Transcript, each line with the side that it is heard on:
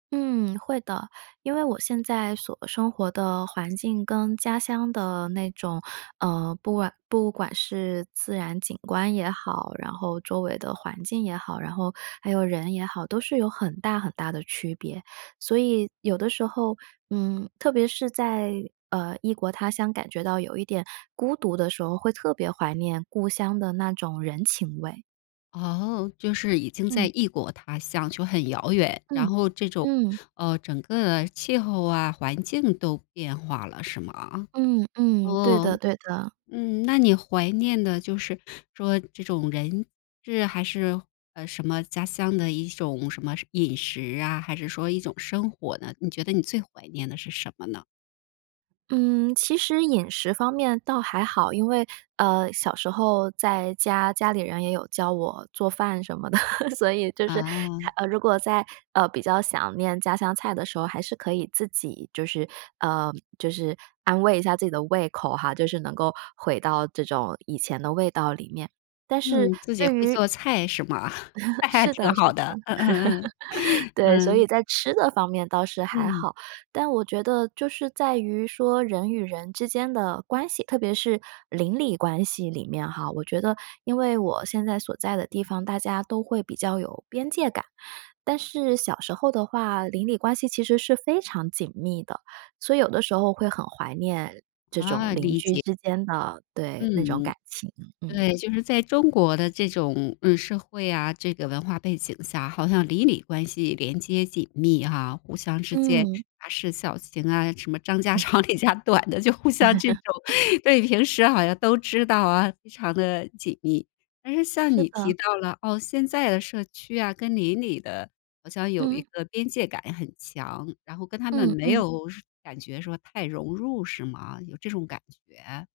right: 嗯，会的，因为我现在所生活的环境跟家乡的那种呃，不管不管是自然景观也好，然后周围的环境也好，然后还有人也好，都是有很大很大的区别。所以有的时候，嗯，特别是在，呃，异国他乡感觉到有一点孤独的时候，会特别怀念故乡的那种人情味。
left: 哦，就是已经在
right: 嗯。
left: 异国他乡就很遥远，然
right: 嗯，
left: 后这种
right: 嗯。
left: 呃，整个气候啊，环境都变化了是吗？
right: 嗯嗯，对
left: 哦，
right: 的对的。
left: 嗯，那你怀念的就是说这种人、事，还是什么家乡的一种什么饮食啊，还是说一种生活呢，你觉得你最怀念的是什么呢？
right: 嗯，其实饮食方面倒还好，因为，呃，小时候在家，家里人也有教我做饭什么的，所以就是
left: 啊。
right: 太如果在呃，比较想念家乡菜的时候，还是可以自己就是呃，就是安慰一下自己的胃口哈。就是能够回到这种以前的味道里面，但是
left: 嗯，自己
right: 对
left: 会
right: 于
left: 做菜是吗？那
right: 是
left: 挺
right: 的是
left: 好
right: 的。
left: 的，嗯嗯嗯，
right: 对，所
left: 嗯。
right: 以在吃的方面倒是还
left: 嗯。
right: 好。但我觉得就是在于说人与人之间的关系，特别是邻里关系里面哈，我觉得因为我现在所在的地方，大家都会比较有边界感。但是小时候的话，邻里关系其实是非常紧密的，所以有的时候会很怀念这种
left: 啊，
right: 邻
left: 理
right: 居
left: 解。
right: 之间的对，那种
left: 嗯，
right: 感情，嗯。
left: 对，就是在中国的这种，嗯，社会啊，这个文化背景下，好像邻里关系连接紧密哈，互相之间
right: 嗯。
left: 杂事小情啊，什么张家 长李家短的，就互相这种。对，平时好像都知道啊，非常地紧密。但是像
right: 是
left: 你
right: 的。
left: 提到了，哦，现在的社区啊，跟邻里的好像有一
right: 嗯。
left: 个边界感很强，然后跟他们
right: 嗯
left: 没
right: 嗯。
left: 有感觉说太融入，是吗？有这种感觉？